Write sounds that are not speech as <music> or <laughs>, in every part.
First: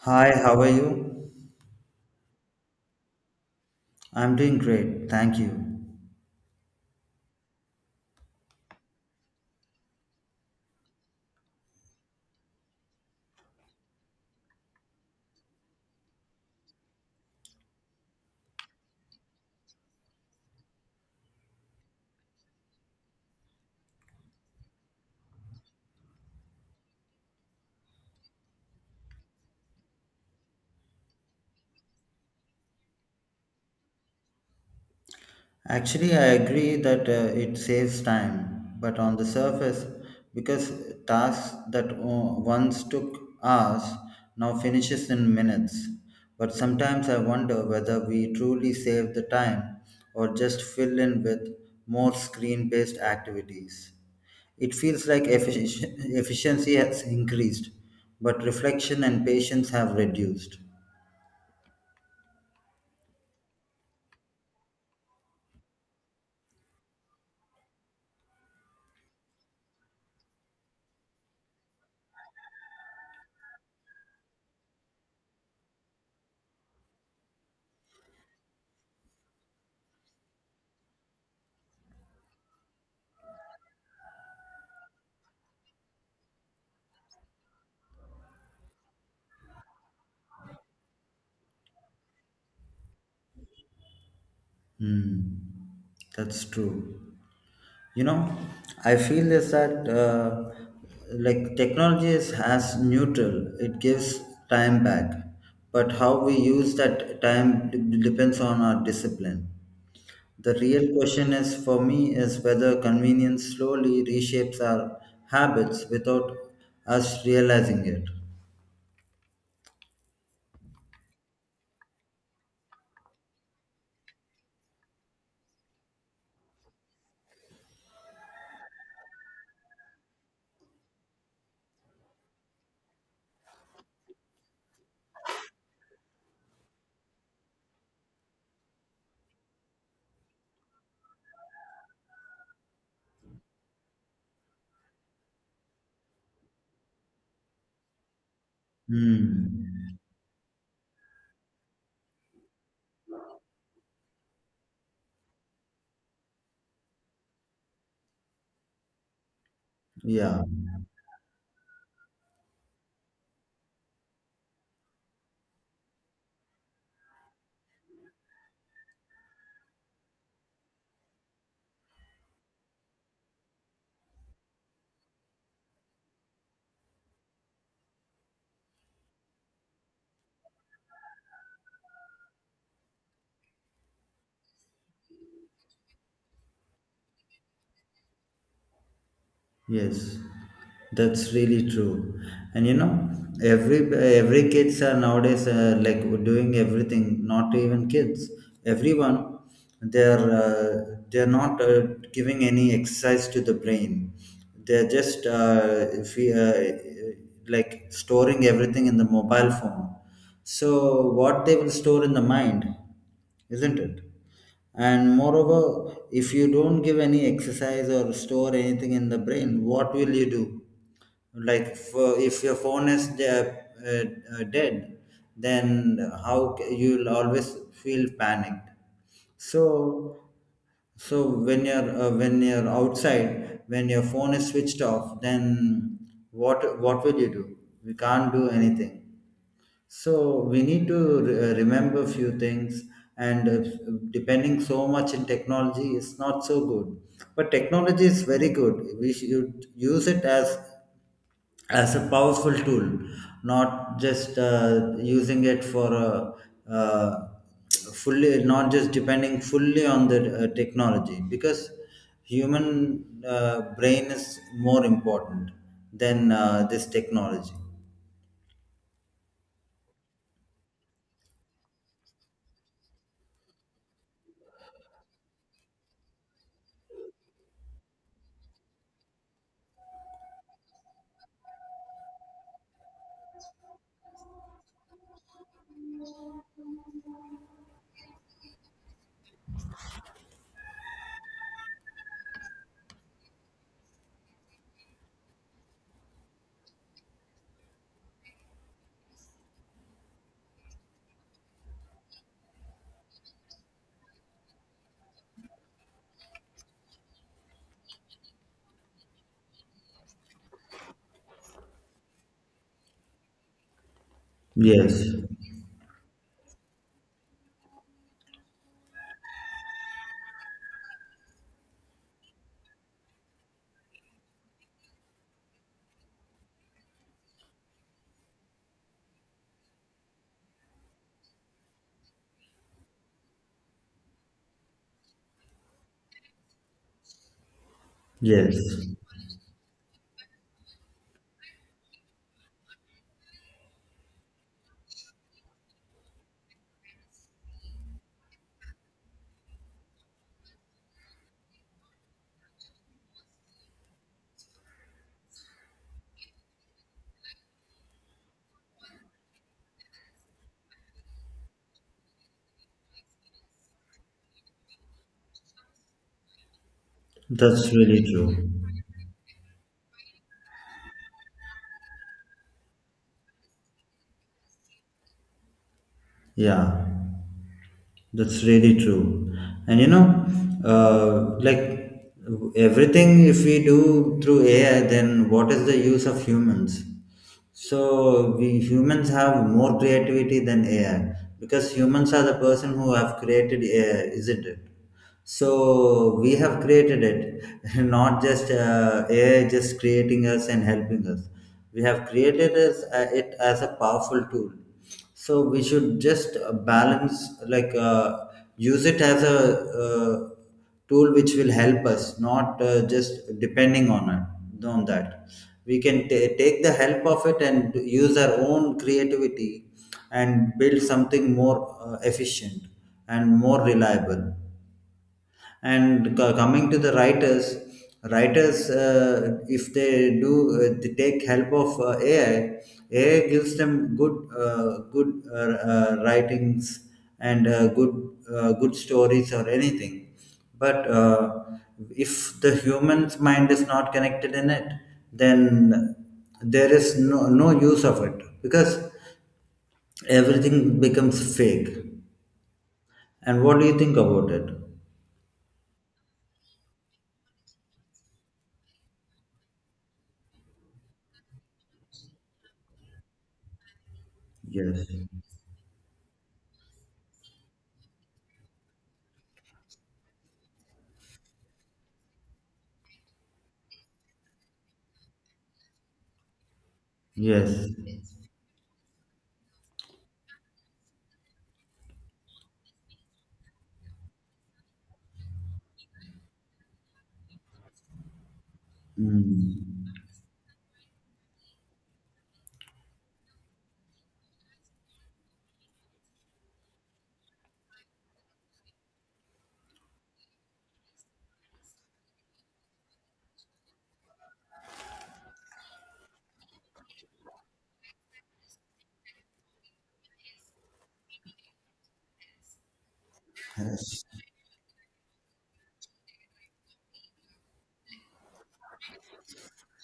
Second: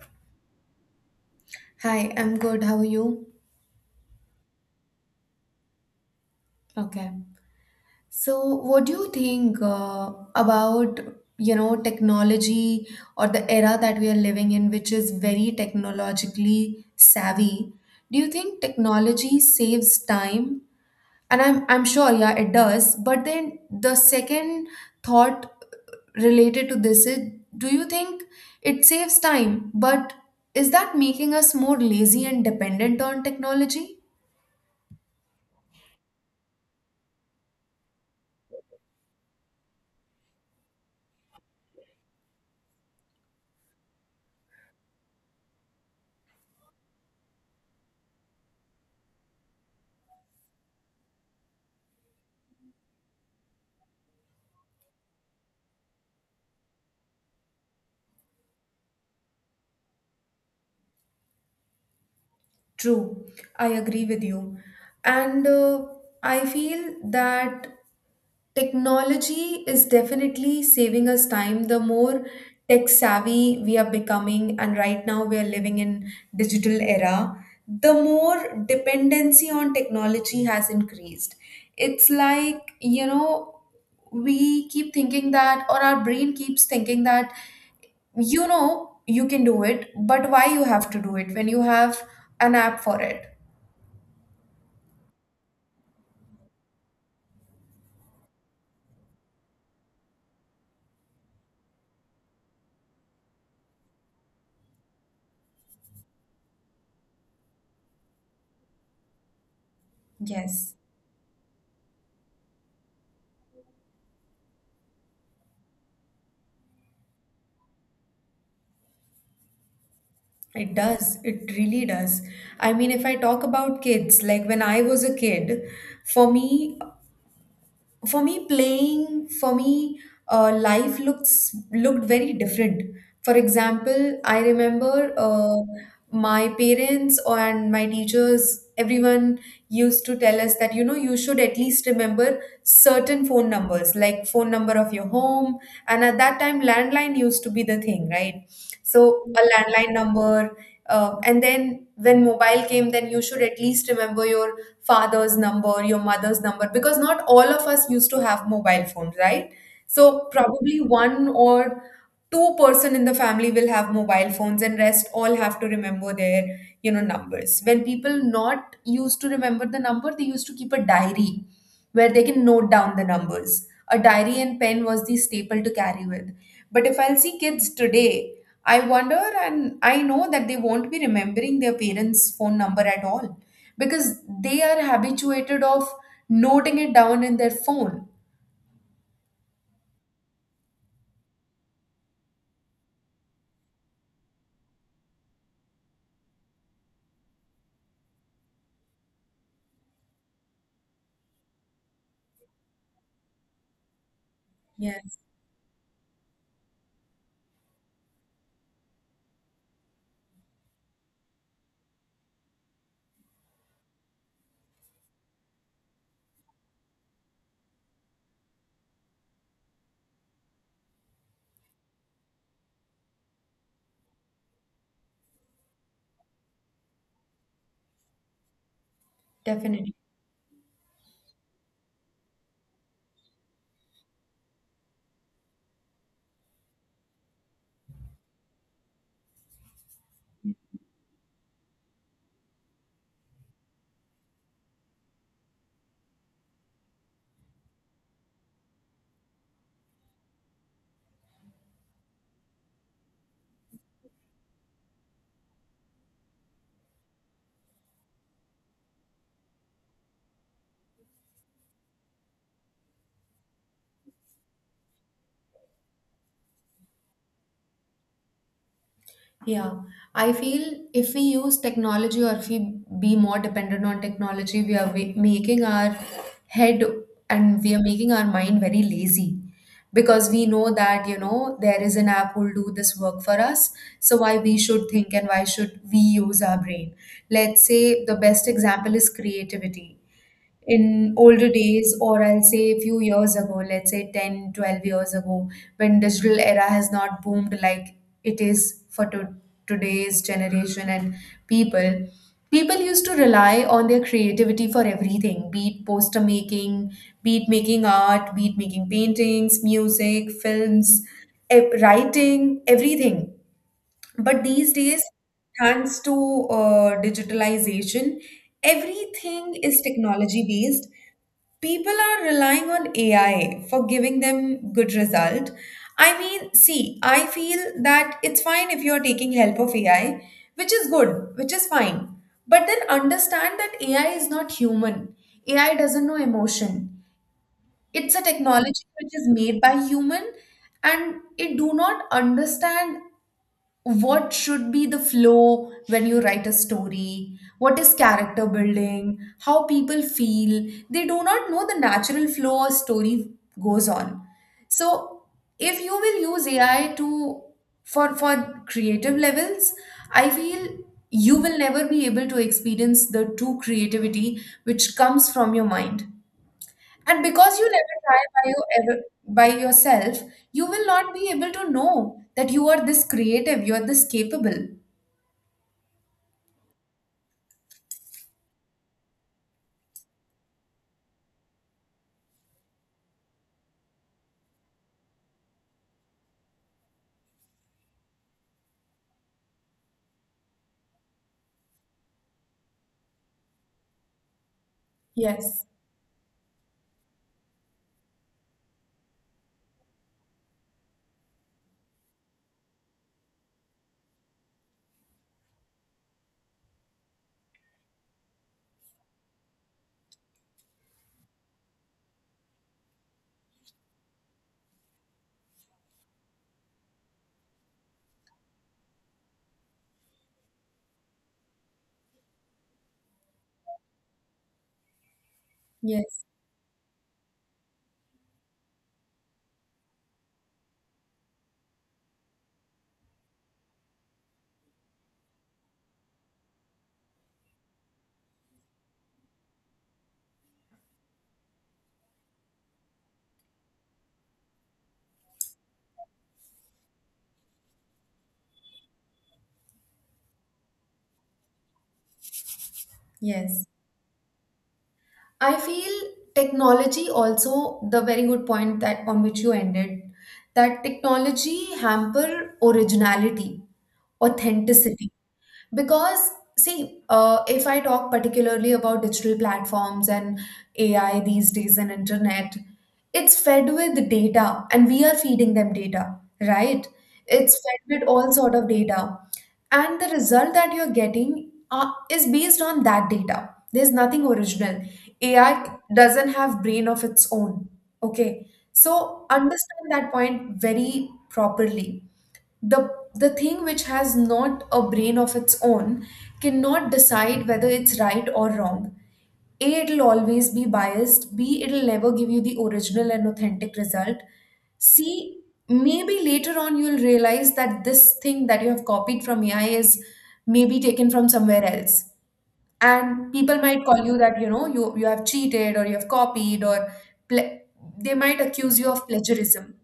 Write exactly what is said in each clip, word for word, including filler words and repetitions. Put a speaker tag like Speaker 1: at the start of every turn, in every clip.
Speaker 1: Hi, how are you?
Speaker 2: Hi, I'm good. How are you?
Speaker 1: I'm doing great, thank you.
Speaker 2: Okay. So, what do you think uh, about, you know, technology or the era that we are living in, which is very technologically savvy? Do you think technology saves time? And I'm I'm sure, yeah, it does. But then the second thought related to this is, do you think it saves time? But is that making us more lazy and dependent on technology?
Speaker 1: Actually, I agree that uh, it saves time, but on the surface, because tasks that o- once took hours now finishes in minutes. But sometimes I wonder whether we truly save the time or just fill in with more screen-based activities. It feels like effici- efficiency has increased, but reflection and patience have reduced.
Speaker 2: True, I agree with you. And uh, I feel that technology is definitely saving us time. The more tech savvy we are becoming, and right now we are living in digital era, the more dependency on technology has increased. It's like, you know, we keep thinking that, or our brain keeps thinking that you know you can do it, but why you have to do it when you have an app for it?
Speaker 1: Hmm, that's true. You know, I feel is that uh, like technology is as neutral. It gives time back, but how we use that time d- depends on our discipline. The
Speaker 2: Yes,
Speaker 1: real question is for me is whether convenience slowly reshapes our habits without us realizing it.
Speaker 2: it does. It really does. I mean, if I talk about kids, like when I was a kid, for me, for me playing for me uh, life looks looked very different. For example, i remember uh, my parents and my teachers, everyone used to tell us that you know you should at least remember certain phone numbers, like phone number of your home. And at that time, landline used to be the thing, right? So, a landline
Speaker 1: Hmm.
Speaker 2: number. Uh, and then when mobile came, then you should at least remember your father's number, your mother's number, because not all of us used to have mobile phones, right? So
Speaker 1: Yeah.
Speaker 2: probably one or two person in the family will have mobile phones, and rest all have to remember their, you know, numbers. When people not used to remember the number, they used to keep a diary where they can note down the numbers. A diary and pen was the staple to carry with. But if I'll see kids today, I wonder and I know that they won't be remembering their parents' phone number at all because they are habituated of noting it down in their phone.
Speaker 1: Yes, that's really true. And you know, every every kids are nowadays uh, like doing everything. Not even kids, everyone. They're uh, they're not uh, giving any exercise to the brain. They're
Speaker 2: Yes,
Speaker 1: just uh, if we, uh, like storing everything in the mobile phone. So what they will store in the mind, isn't it? And moreover, if you don't give any exercise or store anything in the brain, what will you do? Like, for, if your phone is de- uh, uh, dead, then how c- you'll always feel panicked.
Speaker 2: definitely.
Speaker 1: So, so when you're uh, when you're outside, when your phone is switched off, then what what will you do? We can't do anything. So we need to re- uh, remember few things, and uh, depending so much in technology is not so good. But technology is very good. We should use it as as a powerful tool, not just uh, using it for uh, uh, fully, not just depending fully on the uh, technology, because human uh, brain is more important than uh, this technology.
Speaker 2: Yeah, I feel if we use technology or if we be more dependent on technology, we are wa- making our head, and we are making our mind very lazy because we know that, you know, there is an app who'll do this work for us. So why we should think and why should we use our brain? Let's say the best example is creativity. In older days, or i'll say a few years ago, let's say ten, twelve years ago, when digital era has not boomed like it is for to- today's generation, and people people used to rely on their creativity for everything. Be it poster making, be it making art, be it making paintings, music, films, e- writing, everything. But these days,
Speaker 1: Yes.
Speaker 2: thanks to uh, digitalization, everything is technology based. People are relying on A I for giving them good result. I mean, see, I feel that it's fine if you're taking help of A I, which is good, which is fine. But then understand that A I is not human. A I doesn't know emotion. It's a
Speaker 1: Yes.
Speaker 2: technology which is made by human, and it do not understand what should be the flow when you write a story, what is character building, how people feel. They do not know the natural flow a story goes on. So, if you will use ai to for for creative levels, i feel you will never be able to experience the true creativity which comes from your mind. And because you
Speaker 1: That's
Speaker 2: never
Speaker 1: really
Speaker 2: try
Speaker 1: true.
Speaker 2: by you ever by yourself, you will not be able to know that you are this creative, you are this capable.
Speaker 1: Yeah, that's really true. And you know, uh, like everything, if we do through A I, then what is the use of humans? So we humans have more creativity than A I, because humans are the person who have created A I, isn't it?
Speaker 2: Yes,
Speaker 1: So we have created it <laughs> not just uh, AI just creating us and helping us. We have created us, uh, it as a powerful tool. So we should just uh, balance like uh, use it as a uh, tool which will help us, not uh, just depending on it. On that, we can ta take the help of it and use our own creativity, and build something more uh, efficient and more reliable. And
Speaker 2: yes,
Speaker 1: co- coming to the writers, writers uh, if they do uh, they take help of uh, AI, AI gives them good uh, good uh, uh, writings, and uh, good uh, good stories or anything. But uh, if the human's mind is not connected in it, then there is no, no use of it, because everything becomes fake. And what do
Speaker 2: yes.
Speaker 1: you think about it?
Speaker 2: I feel technology, also the very good point that on which you ended, that technology hamper originality,
Speaker 1: Yes.
Speaker 2: authenticity. Because, see, uh, if i talk particularly about digital platforms and ai these days and internet, it's fed with data and we are feeding them data, right? It's
Speaker 1: Yes.
Speaker 2: fed with all sort of data, and the result that you're getting uh, is based on that data. There's nothing original. Ai doesn't have brain of its own. Okay? So, understand
Speaker 1: Mm,
Speaker 2: that point very properly. The the thing which has not a brain of its own cannot decide whether it's right or wrong. A, it'll always be biased. B, it'll never give you the original and authentic result. C, maybe later on you'll realize that this thing that you have copied from ai is maybe taken from somewhere else, and people might
Speaker 1: yes,
Speaker 2: call you that you know you you have cheated or you have copied, or ple- they might accuse you of plagiarism.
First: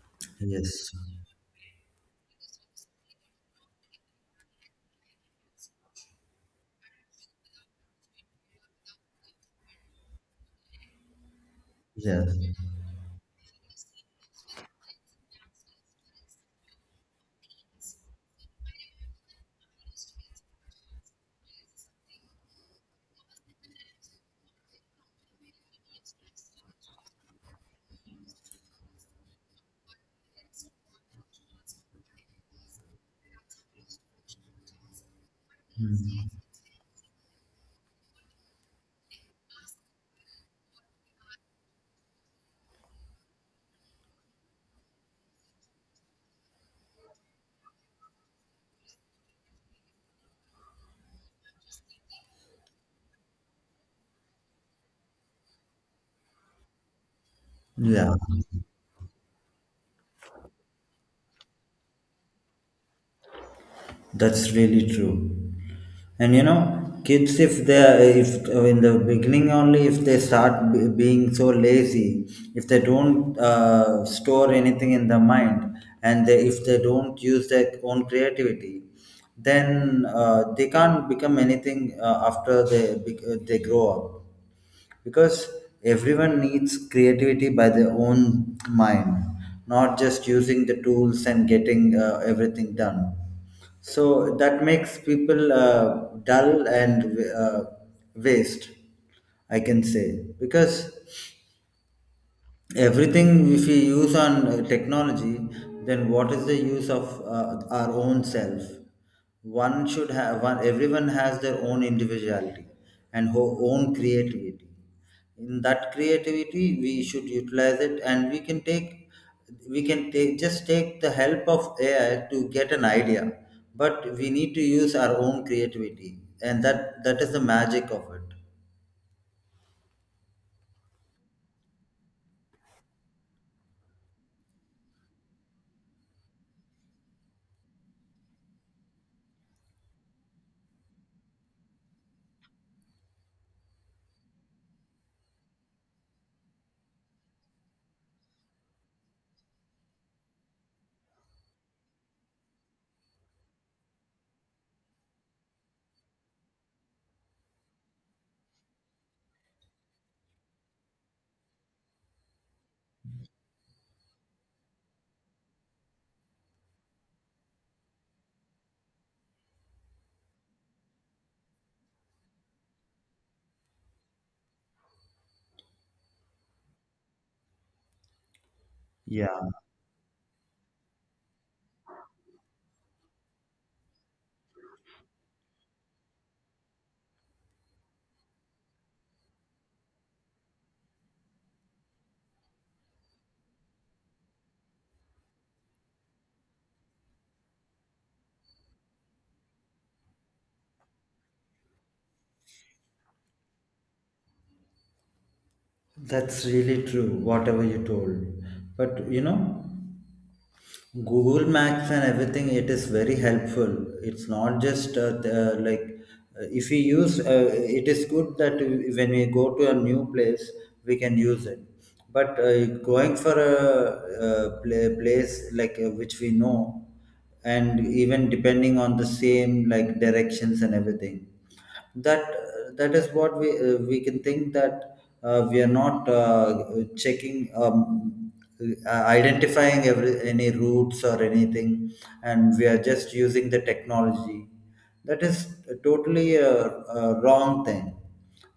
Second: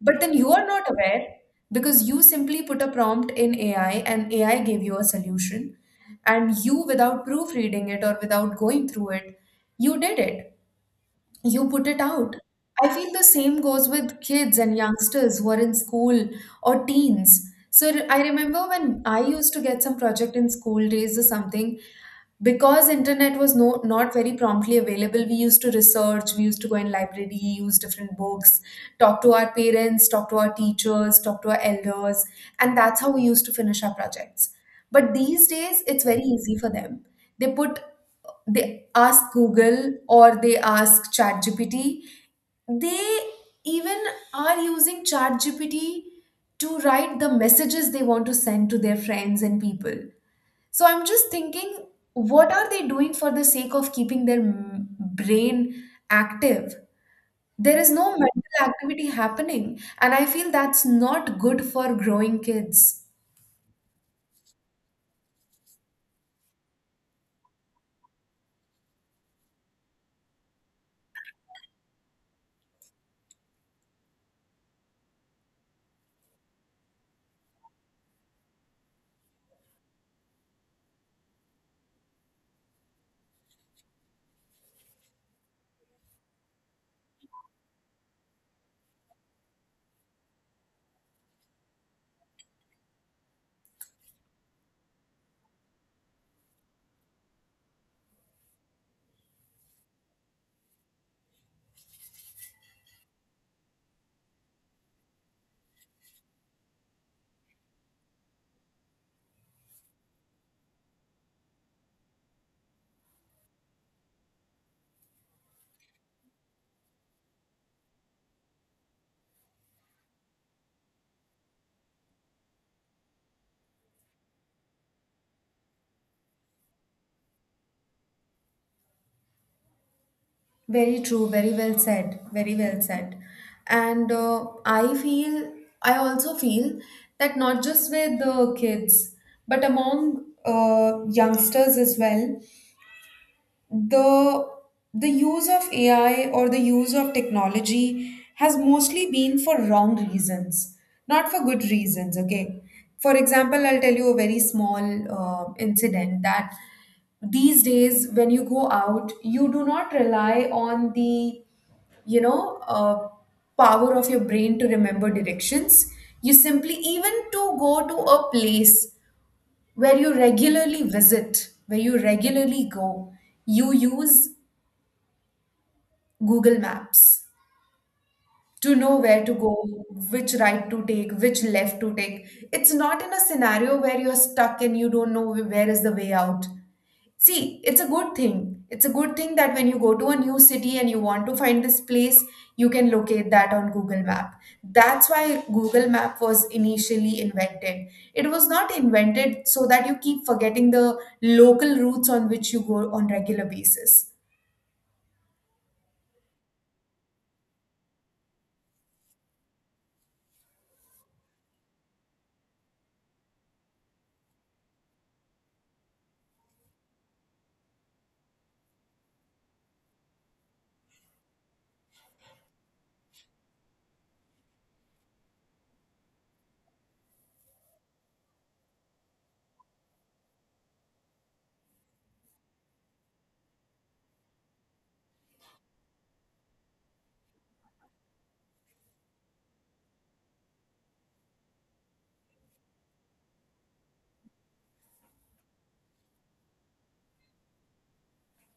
Speaker 2: But then you are not
Speaker 1: yes,
Speaker 2: aware, because you simply put a prompt in A I and A I gave you a solution. And you, without proofreading it or without going through it, you did it. You put it
Speaker 1: yes,
Speaker 2: out. I feel the same goes with kids and youngsters who are in school or teens. So, re- I remember when I used to get some project in school days or something, because internet was no not very promptly available, we used to research, we used to go in library, use different books, talk to our parents, talk to our teachers, talk to our elders, and that's how we used to finish our projects. But these days it's very easy for them. they put they ask Google or they ask ChatGPT. They even are using ChatGPT to write the messages they want to send to their friends and people. So I'm just thinking, what are they doing for the sake of keeping their m- brain active? There is no
Speaker 1: yeah,
Speaker 2: mental activity happening, and I feel that's not good for growing kids.
Speaker 1: that's really true. And you know, kids, if they are- if uh, in the beginning only, if they start b- being so lazy, if they don't uh, store anything in the mind, and they, if they don't use their own creativity, then uh, they can't become anything uh, after they bec- uh, they grow up, because everyone needs creativity by their own mind, not just using the tools and getting uh, everything done. So that makes people uh, dull and uh, waste, I can say, because everything if we use on uh, technology, then what is the use of uh, our own self? One should have one, everyone has their own individuality and ho- own creativity. In that creativity we should utilize it, and we can take we can take just take the help of AI to get an idea, but we need to use our own creativity, and that that is the magic of it.
Speaker 2: Very true, very well said, very well said. And uh, I feel, I also feel that not just with the kids, but among uh, youngsters as well, the the use of A I or the use of technology has mostly been for wrong reasons, not for good reasons. Okay, for example, I'll tell you a very small uh, incident that these days when you go out, you do not rely on the you know uh, power of your brain to remember directions. You simply, even to go to a place where you regularly visit, where you regularly go, you use Google Maps to know where
Speaker 1: Yeah,
Speaker 2: to go, which right to take, which left to take. It's not in a scenario where you're stuck and you don't know where is the way out. See, it's a good thing. It's a good thing that when you go to a new city and you want to find this place, you can locate that on Google Map. That's why Google Map was initially invented. It was not invented so that you keep forgetting the local routes on which you go on regular basis.
Speaker 1: that's really true, whatever you told. But you know, Google Maps and everything, it is very helpful. It's not just uh, th- uh, like uh, if we use uh, it is good that we- when we go to a new place, we can use it. But uh, going for a, uh pla- place like uh, which we know, and even depending on the same like directions and everything, that that is what we uh, we can think that uh, we are not uh, checking um, uh, identifying every any routes or anything, and we are just using the technology. That is totally a, a wrong thing.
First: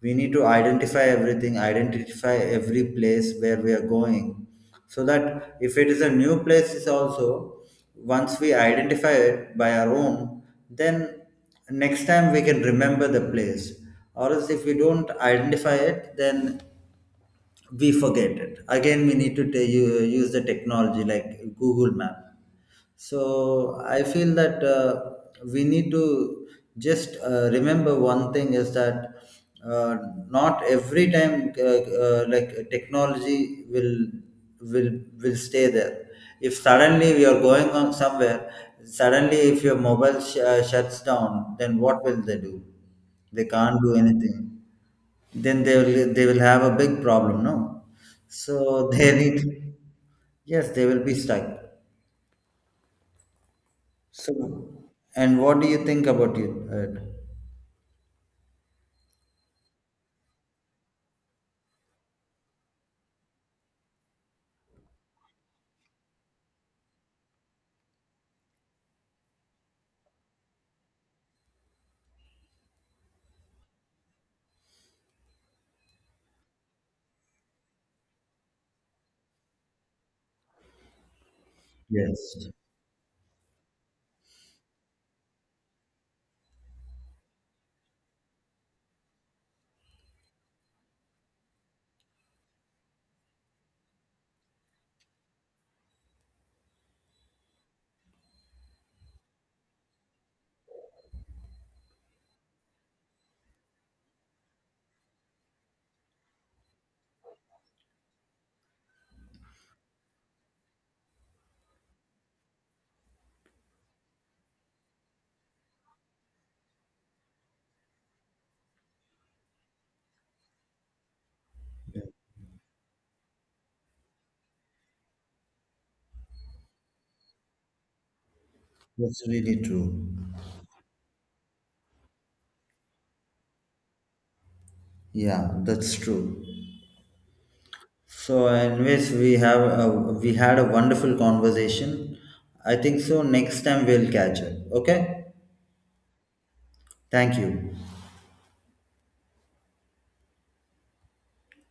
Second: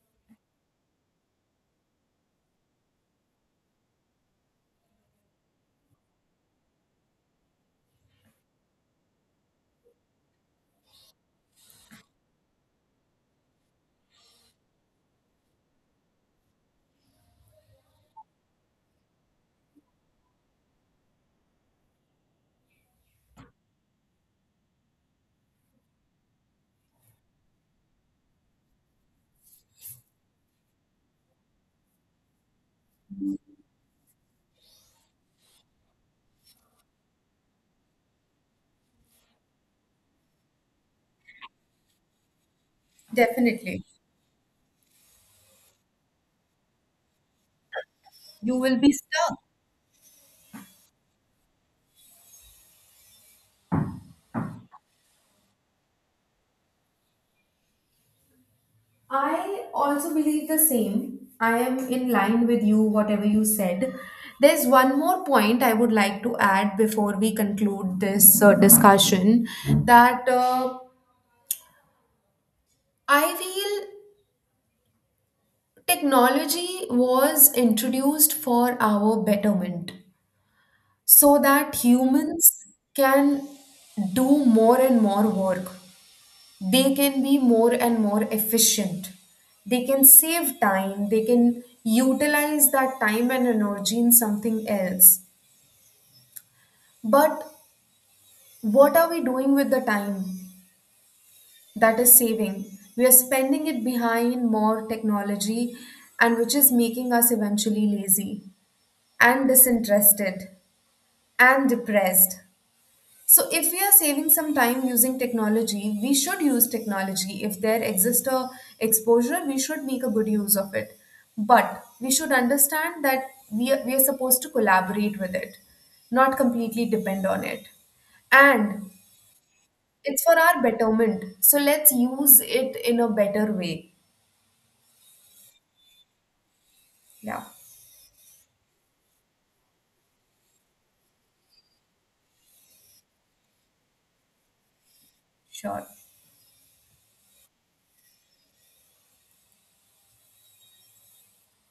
Speaker 1: We need to identify everything, identify every place where we are going, so that if it is a new place, is also, once we identify it by our own, then next time we can remember the place. Or else, if we don't identify it, then we forget it. Again, we need to ta- u- use the technology like Google Map. So I feel that uh, we need to just uh, remember one thing is that uh, not every time uh, uh, like technology will will will stay there. If suddenly we are going on somewhere, suddenly if your mobile sh- uh, shuts down, then what will they do? They can't
Speaker 2: Definitely.
Speaker 1: do anything. Then they will they will have a big problem, no?
Speaker 2: You will
Speaker 1: So
Speaker 2: be
Speaker 1: <laughs> they
Speaker 2: stuck.
Speaker 1: need. Yes, they will be stuck. So, and what do you think about it? Uh,
Speaker 2: I also believe the same. I am in line with you, whatever you said. There's one more point I would like to add before we conclude this uh, discussion, that uh, I feel technology was introduced for our betterment so that
Speaker 1: yes,
Speaker 2: humans can do more and more work. They can be more and more efficient. They can save time, they can utilize that time and energy in something else. But what are we doing with the time that is saving? We are spending it behind more technology, and which is making us eventually lazy and disinterested and depressed. So, if we are saving some time using technology, we should use technology. If there exists a exposure, we should make a good use of it. But we should understand that we are, we are supposed to collaborate with it, not completely depend on it. And
Speaker 1: that's really true.
Speaker 2: it's for our betterment. So, let's use it in a better way.
Speaker 1: Yeah, that's true.
Speaker 2: Yeah,
Speaker 1: So, anyways, we have a, we had a wonderful conversation. I think so. Next time we'll catch up. Okay.
Speaker 2: sure.
Speaker 1: Thank you.